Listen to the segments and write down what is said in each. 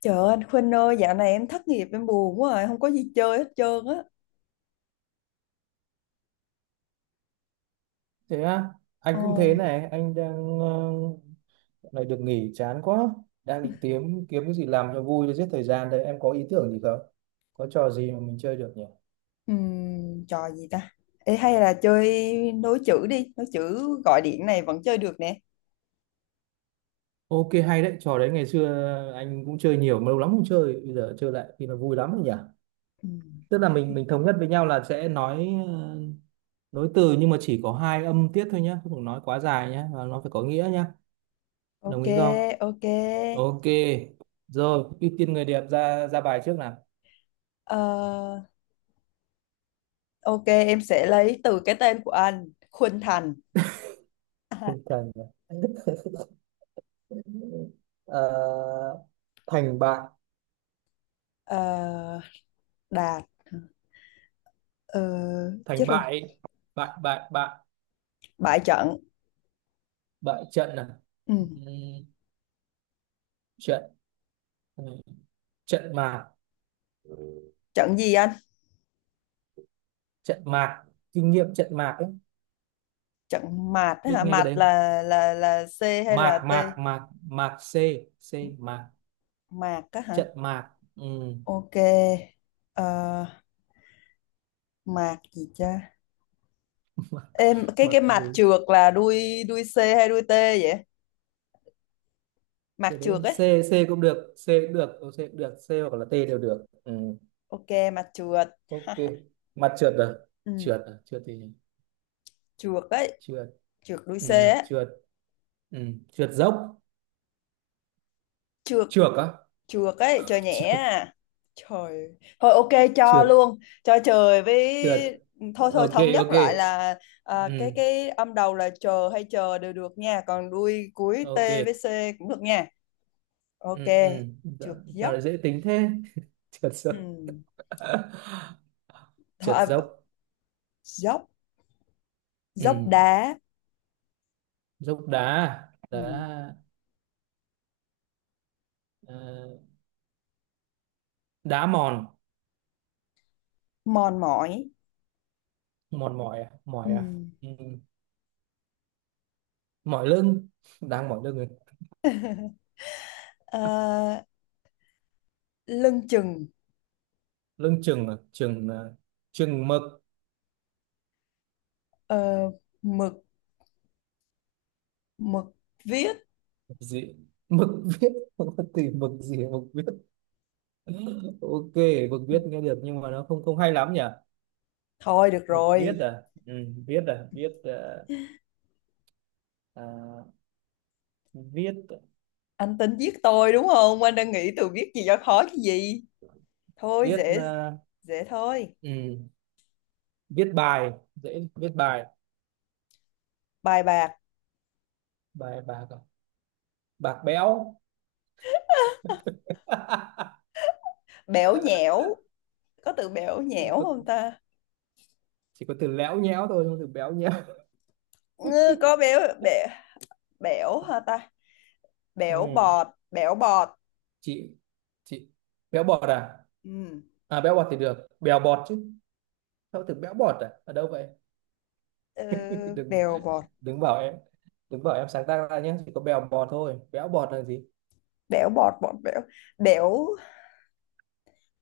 Trời ơi, anh Khuynh ơi, dạo này em thất nghiệp, em buồn quá rồi, không có gì chơi hết trơn á. Thế á? Ờ. Anh cũng thế này, anh đang dạo này được nghỉ chán quá, đang định kiếm kiếm cái gì làm cho vui để giết thời gian. Đấy, em có ý tưởng gì không, có trò gì mà mình chơi được nhỉ? Trò gì ta? Ê, hay là chơi nối chữ đi, nối chữ gọi điện này vẫn chơi được nè. Ok, hay đấy, trò đấy ngày xưa anh cũng chơi nhiều mà lâu lắm không chơi, bây giờ chơi lại thì nó vui lắm rồi nhỉ. Ừm. Tức là mình thống nhất với nhau là sẽ nói nối từ, nhưng mà chỉ có hai âm tiết thôi nhá, không được nói quá dài nhá, và nó phải có nghĩa nhá. Ok, Đồng ý không? ok. Ok, rồi, ưu tiên người đẹp ra ra bài trước nào. Ờ, ok, em sẽ lấy từ cái tên của anh: Khuynh Thành. Tinh thần à? Ờ, thành bại. Ờ, Đạt. Ờ, chết Thành rồi, Bại, bại, bại bại. bại trận. Bại trận à? Ừm, Ừm, trận. Ừ, trận mạc. trận gì anh? Trận mạc. Kinh nghiệm trận mạc ấy. Trận mạt á Biết hả? nghe cái Mạt đấy không? là C hay Mạc, là T? mạc, mạc, mạc c. C mạc. Mạt á hả? Trận mạc. Ừm. Ok. Ờ, mạc gì cha? Mạc. Em cái Mạc cái gì. mạc trượt là đuôi đuôi C hay đuôi T vậy? Mạc Cái đấy trượt c. ấy. C cũng được, c cũng được, c cũng được, c hoặc là t đều được. Ok, mạc trượt. ok. Mặt trượt rồi. Ừ, Trượt à, trượt thì trượt ấy, trượt. trượt đuôi C ấy. trượt. Trượt dốc. Trượt, Trượt á. trượt ấy, trời nhẹ. Trượt. À. Trời. Thôi, ok, cho Trượt. luôn, cho trời với. Trượt. Thôi thôi, Ok, thống nhất ok. lại là cái Ừ, cái âm đầu là chờ hay chờ đều được nha, còn đuôi cuối T ok. với C cũng được nha. Ok, Ừ, ừ. Dạ, trượt sao dốc. lại dễ tính thế. Trượt dốc. Ừ. Thôi, Trượt à, dốc. dốc, Ừ, dốc đá. dốc đá. Ừ. Đá. Ờ, đá mòn. mòn mỏi Mòn mỏi à? Ừ. Mỏi à? Ừ. Mỏi lưng. Đang mỏi lưng rồi. ờ, Lưng chừng. Lưng chừng à? Chừng à, chừng mực. ờ, Mực, mực viết. Gì? Mực viết. Không có từ mực gì mà mực viết. Ok, mực viết nghe được nhưng mà nó không không hay lắm nhỉ. Thôi được Mực viết rồi. à. Ừ, viết à, viết à, viết. Anh tính giết tôi đúng không, anh đang nghĩ từ viết gì cho khó chứ gì? Thôi Viết dễ, thôi. ừ, viết bài, dễ, viết bài. Bài bạc. Bài bạc à? Bạc béo. Bẽo nhẽo, có từ bẽo nhẽo Có, không ta? chỉ có từ léo nhéo thôi, không có từ béo nhéo. Ngư, có béo bẻ, bẽo hả ta? Ừ. Bẽo bọt, bẽo bọt. chị chị, béo bọt à? Ừ. À béo bọt thì được, bèo bọt chứ. Sao từ béo bọt, à ở đâu vậy. ờ, Đừng, Bèo bọt, đừng bảo em, đừng bảo em sáng tác ra nhé, chỉ có bèo bọt thôi, béo bọt là gì. bẽo bọt, bọt bẽo, bẽo,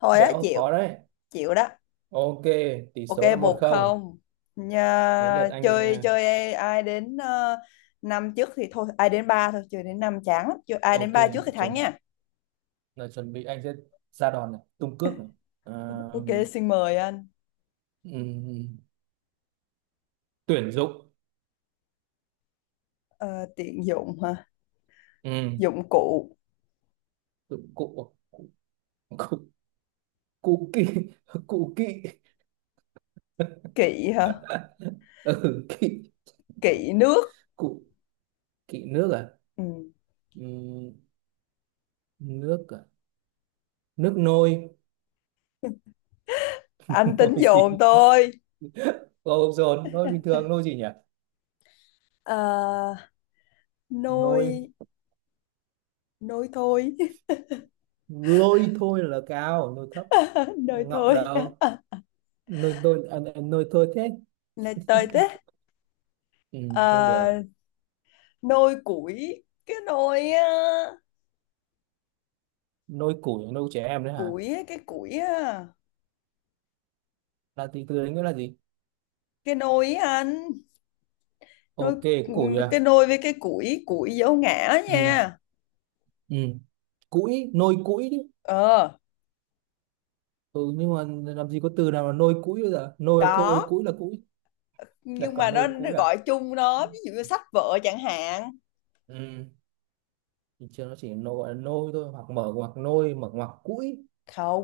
thôi á Béo chịu. khó đấy. Chịu đó. Ok, tỷ Ok, số là một một không không Đến Nhà, lượt anh. Ờ, chơi chơi ai, đến năm trước thì thôi, ai đến ba thôi, chơi đến năm chán lắm, chơi ai đến Ok, ba trước thì thắng chuẩn, nha. là chuẩn bị anh sẽ ra đòn này, tung cước này. À, Ok, xin mời anh. ừm, tuyển dụng. Ờ, tiện dụng hả? Um, Dụng cụ. cụ cụ cụ cụ kỵ. Cụ kỵ. Kỵ hả? Ừ, kỵ. Kỵ nước. Cụ. Kỵ nước à? Ừ. Ừm, nước à, nước nôi. Anh tính Nôi dồn gì. tôi. Ô dồn nôi bình thường, nôi gì nhỉ. Ờ, nôi Nôi. nôi thôi. Lôi thôi là cao, nôi thấp, Nôi ngọng thôi, đầu. Nôi tôi à, nôi thôi thế. nôi tôi thế. Không được. Ờ, nôi củi, cái nôi á, Nôi củi, nôi trẻ em đấy hả. Củi á, Là từ từ đấy nghĩa là gì. cái nôi á anh. Đôi, Ok, củi à. cái đôi với cái củi, củi dấu ngã Ừ, nha. ừ, củi nôi, củi chứ. Ờ Ừ, nhưng mà làm gì có từ nào là nôi củi, bây giờ nôi là thôi, có, củi là củi. Lại nhưng mà còn nó nôi củi à. gọi chung nó, ví dụ như sách vợ chẳng hạn. Ừ, thì chưa, nó chỉ nôi gọi là nôi thôi, hoặc mở ngoặc nôi mở ngoặc củi,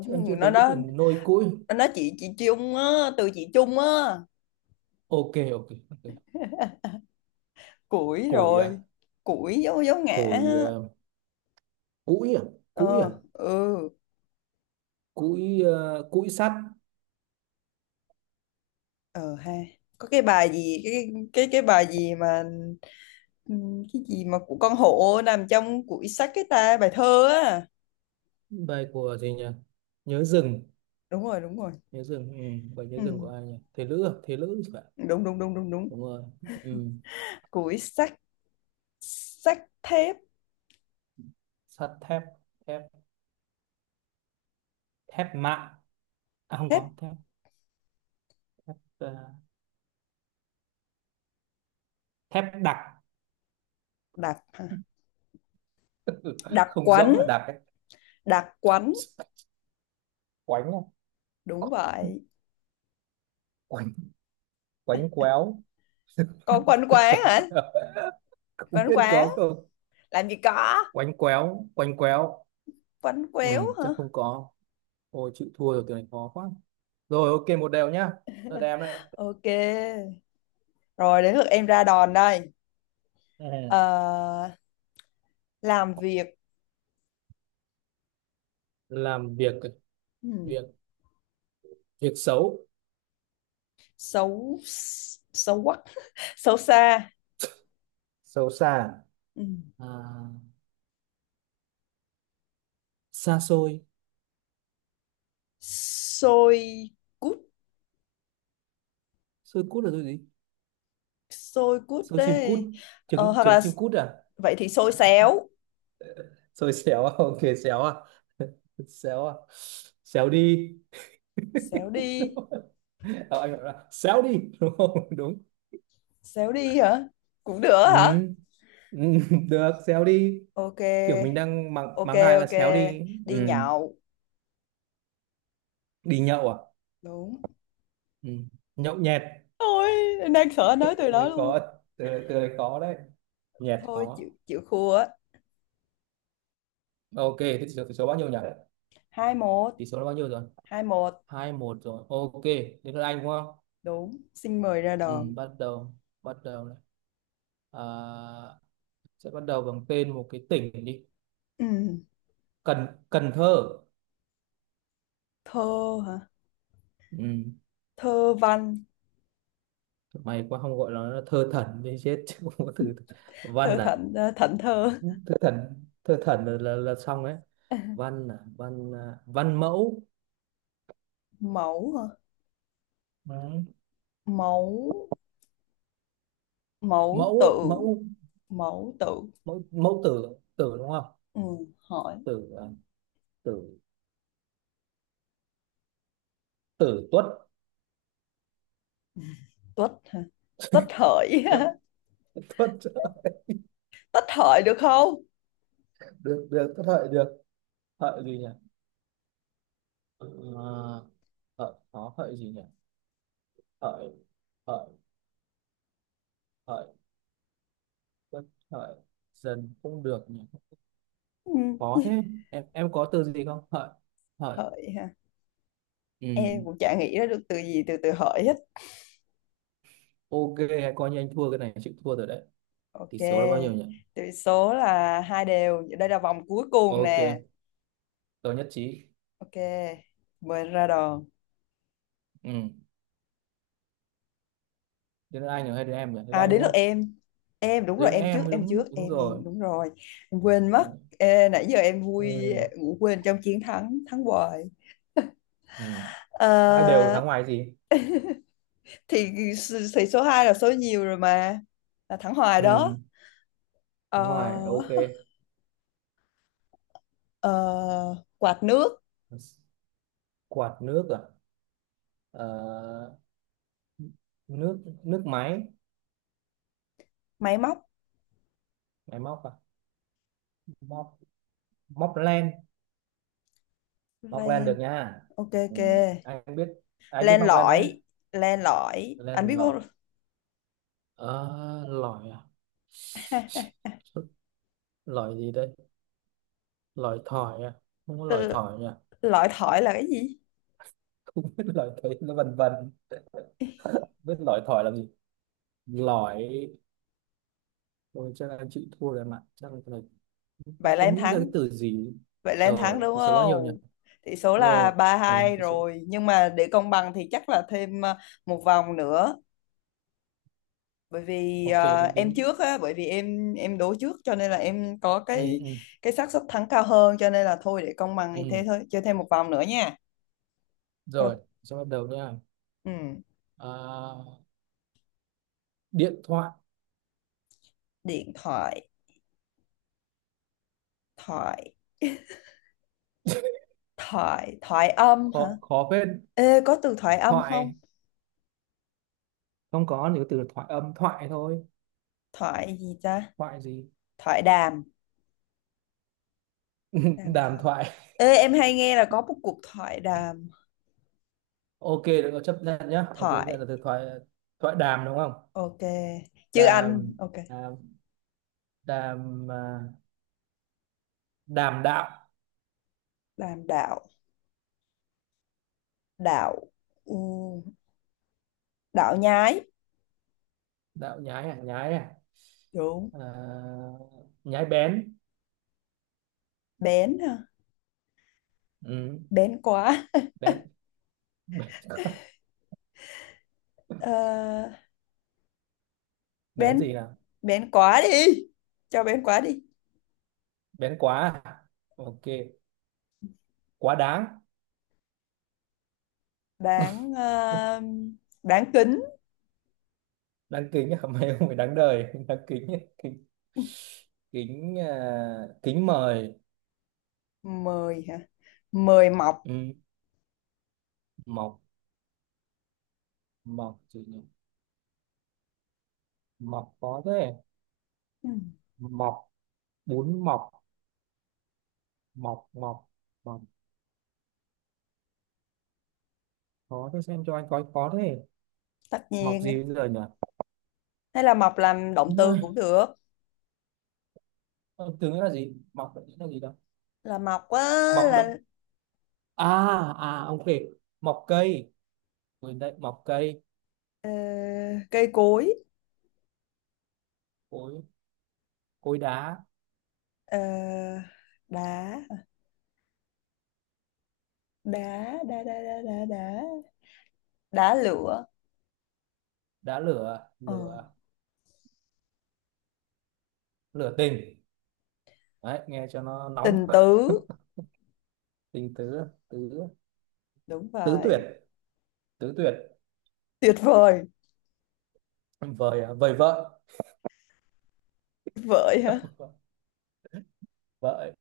chứ em chưa nó thấy cái từ nó nôi củi. nó nói chị chung á, từ chị chung á. Ok. Ok, ok. Củi Củi à. rồi. Củi dấu dấu ngã Củi á. Củi à. Củi à. Ờ ừ. Củi củi sắt. Ờ ha, có cái bài gì, cái bài gì mà cái gì mà của con hổ nằm trong củi sách, cái ta, bài thơ á. Bài của gì nhỉ. Nhớ rừng. Đúng rồi, đúng rồi. Nhớ rừng. Ừ, bài nhớ rừng của Ừ. ai nhỉ, Thế Lữ à, Thế Lữ thì phải. Đúng đúng đúng đúng đúng. Đúng rồi. Ừ. Củi sách. Xách thép. Sắt thép. Thép. Thép mạ. À, không Thép có. Thép ờ, thép đặc. đặc hả? Đặc Không quánh, rỗng là đặc ấy. đặc quánh, Quánh không? đúng vậy. Quánh. Quánh quéo. Có quánh quán Quánh hả? quéo. Không Quánh biết quán, có không. làm gì có? Quánh quéo. Quánh quéo. Quánh Ừ, quéo hả? chắc không có. Ôi chịu thua rồi, từ này khó quá. Rồi, ok, 1 đều nhá. Đợt em đấy. Ok. Rồi đến lượt em ra đòn đây. Ừ, Ờ, làm việc. làm việc. ừm, Việc. Việc xấu. Xấu. Xấu quắc, xấu xa. Xấu xa. Ừm. À, xa xôi. Xôi cút, Xôi cút là xôi gì. xôi cút Xôi chim cút. đấy. Ờ, Trứng, hoặc trứng là chim cút à. vậy thì xôi xéo, Xôi xéo à. Ok. Xéo à. Xéo à. Xéo đi. xéo đi, Ờ, anh bảo là xéo đi đúng không. Đúng. xéo đi hả? Cũng được Ừ. hả? Ừ, được, xéo đi. Ok, Kiểu mình đang mắng ok, mắng ai là ok. xéo đi. Ừ. Đi nhậu Đi nhậu à. đúng. Ừ. Nhậu nhẹt. Ôi, em đang sợ Từ nói từ đó đấy có. luôn. Từ đấy, từ đấy có đấy. Nhẹt Thôi chịu, khó. Thua á. Ok, thế số, số bao nhiêu nhỉ. 2-1. Tỷ số là bao nhiêu rồi. 2-1 2-1 rồi, ok. Đến lượt anh đúng không. đúng. Xin mời ra Ừ, đòn. bắt đầu. Bắt đầu này. À, sẽ bắt đầu bằng tên một cái tỉnh đi. Ừ. Cần, Cần Thơ. Thơ hả? Ừ. Thơ văn. Mày quá không, gọi nó là thơ thần đi chết chứ không có từ. Thơ Văn à. thận. Ờ, Thận thơ. Thơ thần, thơ thần là, là xong đấy. Văn à, văn à, văn mẫu. Mẫu hả? Đấy. Mẫu, mẫu Mẫu ấy, tự. mẫu. Mẫu tự. Mẫu, mẫu tử, tử đúng không. Ừ. Hỏi. Tử à, tử. Tử tuất. Tuất hả? Tuất hợi. Tuất. Tuất. Tuất hợi được không? Được, được, tuất hợi được. Hợi gì nhỉ. Ờ, hợi có hợi gì nhỉ. Hợi. Hợi. Hợi. Tuất. Hợi. Dần cũng được nhỉ. Ừ. Khó thế. Em có từ gì không, hợi. Hợi. Hợi hả? Ừ. Em cũng chả nghĩ ra được từ gì, từ từ hợi hết. Ok, hay coi như anh thua cái này, chịu thua rồi đấy. Tỷ Ok, số là bao nhiêu nhỉ. tỷ số là hai đều. Đây là vòng cuối cùng Ok, nè. tôi nhất trí. Ok, mời anh ra đòn. Ừ. Đến anh rồi hay đến em nhỉ, đến À, anh đến đúng lượt không. em. Em đúng rồi, Đến em em trước, mới em trước, đúng, đúng em rồi. em đúng rồi. Em quên Đấy. mất. Ê, nãy giờ em vui Ừ. ngủ quên trong chiến thắng, thắng hoài. Ừ. Ờ, 2 đều, thắng ngoài gì. thì thì số 2 là số nhiều rồi mà. Là thắng hoài đó. Ừ. Thắng ngoài, ok. Ờ, ờ, quạt nước, Quạt nước à. Ờ, nước, nước máy. máy móc, Máy móc à. Móc. Móc len. Móc len len. được nha. Ok, Ừ. ok. Anh biết, anh biết Len móc len đấy. lỏi, len lỏi. Anh Len biết lỏi. không? Ờ, lỏi à. Lỏi gì đây. Lỏi thỏi à. Không có lỏi thỏi nhỉ. Lõi thỏi là cái gì? Không biết, lỏi thấy nó vần vần. Biết lỏi thỏi là gì. Lỏi. Ôi, chắc là anh chịu thua rồi, mà chắc là cái này Vậy là không em nghĩ ra cái thắng. từ gì. Vậy là em thắng Rồi đúng thì số bao nhiêu nhỉ. không? Tỷ số là Rồi 3-2 thì số. rồi. Nhưng mà để công bằng thì chắc là thêm một vòng nữa. Bởi vì Ok, đến, em đến. trước á, bởi vì em đố trước cho nên là em có Ừ, cái ừ. cái xác suất thắng cao hơn, cho nên là thôi, để công bằng thì thế Ừ. thôi, chơi thêm một vòng nữa nha. Ừ. Rồi, số, bắt đầu nha. Ừ. À, điện thoại. Điện thoại. Thoại, thoại, thoại âm hả? Khó, khó phết. Ê, có từ thoại âm không? Thoại, không có, những từ là thoại âm, thoại thôi. Thoại gì ta? Thoại gì. Thoại đàm, đàm Đàm thoại. thoại. Ê, em hay nghe là có một cuộc thoại đàm. Ok được rồi, chấp nhận nhá, ok nhận Thoại là từ thoại. Thoại đàm đúng không. ok, chứ anh Đàm. ok? Đàm. Đàm à, đàm đạo. Đàm đạo. Đạo. Ừ, đạo nhái. Đạo nhái à. Nhái à, Đúng. à, nhái bén. Bén hả? Ừ, Bén quá. bén. Bén. Ờ, bén. Bén gì nào. Bén quá đi, cho bén quá đi. Bén quá à? Ok, quá đáng. Đáng. Ờ, Đáng kính. Đáng kính à. Mày không phải đáng đời. Đáng kính à? Kính. Kính à, kính mời. Mời hả? Mời mọc. Ừ, mọc. Mọc gì nhỉ. Mọc có thế. Ừ, Mọc. Bún mọc. Mọc. Mọc. Mọc. Khó thế, xem cho anh coi khó thế. tất Mọc nhiên. gì bây giờ nhỉ. Hay là mọc làm động từ Ôi, cũng được, ờ, từ nghĩa là gì, mọc định nghĩa là gì đâu. là mọc á, Mọc động. là À. À ok. Mọc cây. Quên đấy, mọc cây. ờ, cây cối. Cối. Cối đá. ờ, Đá, đá đá đá đá đá đá. Đá lửa. Đá lửa. Ờ. Lửa. Lửa tình. Đấy nghe cho nó nóng. Tình tứ. Tình tứ. Tứ. Đúng Tứ tuyệt. vậy. Tứ tuyệt. Tuyệt vời. Vời à, vời vợ. Vợi hả? Vợ.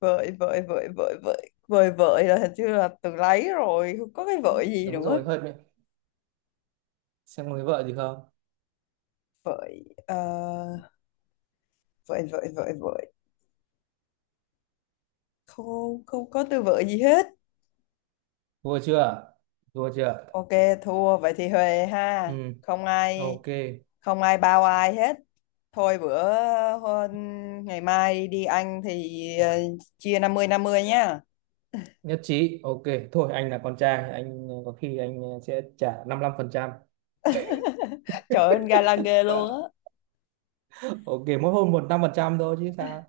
Vợi vợi vợi vợi vợi. Vợi vợi là hình như là từ lấy rồi, không có cái vợi gì Đúng nữa. rồi, hơi mệt. Xem người vợ gì không. Vợi. Ờ, Vợi vợi vợi vợi, không, không có từ vợi gì hết. Thua chưa. Thua chưa. Ok, thua. Vậy thì huề Ừ, ha, không ai, ok. Bao ai hết. Thôi bữa, ngày mai đi ăn thì chia 50-50 nhá. Nhất trí, ok. Thôi anh là con trai, anh có khi anh sẽ trả 55%. Trời ơi, ga lăng ghê luôn á. Ok, mỗi hôm một năm phần trăm thôi chứ sao.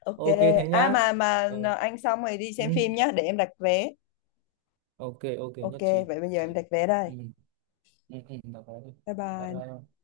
Ok. Ok thế À, nhá. mà Ừ. anh xong rồi đi Ừ. xem phim nhá, để em đặt vé. Ok ok, Ok, nhất trí, vậy bây nhất giờ trí. em đặt vé đây. Ừ. Ừ. Ừ. Được rồi. Bye Bye bye. bye.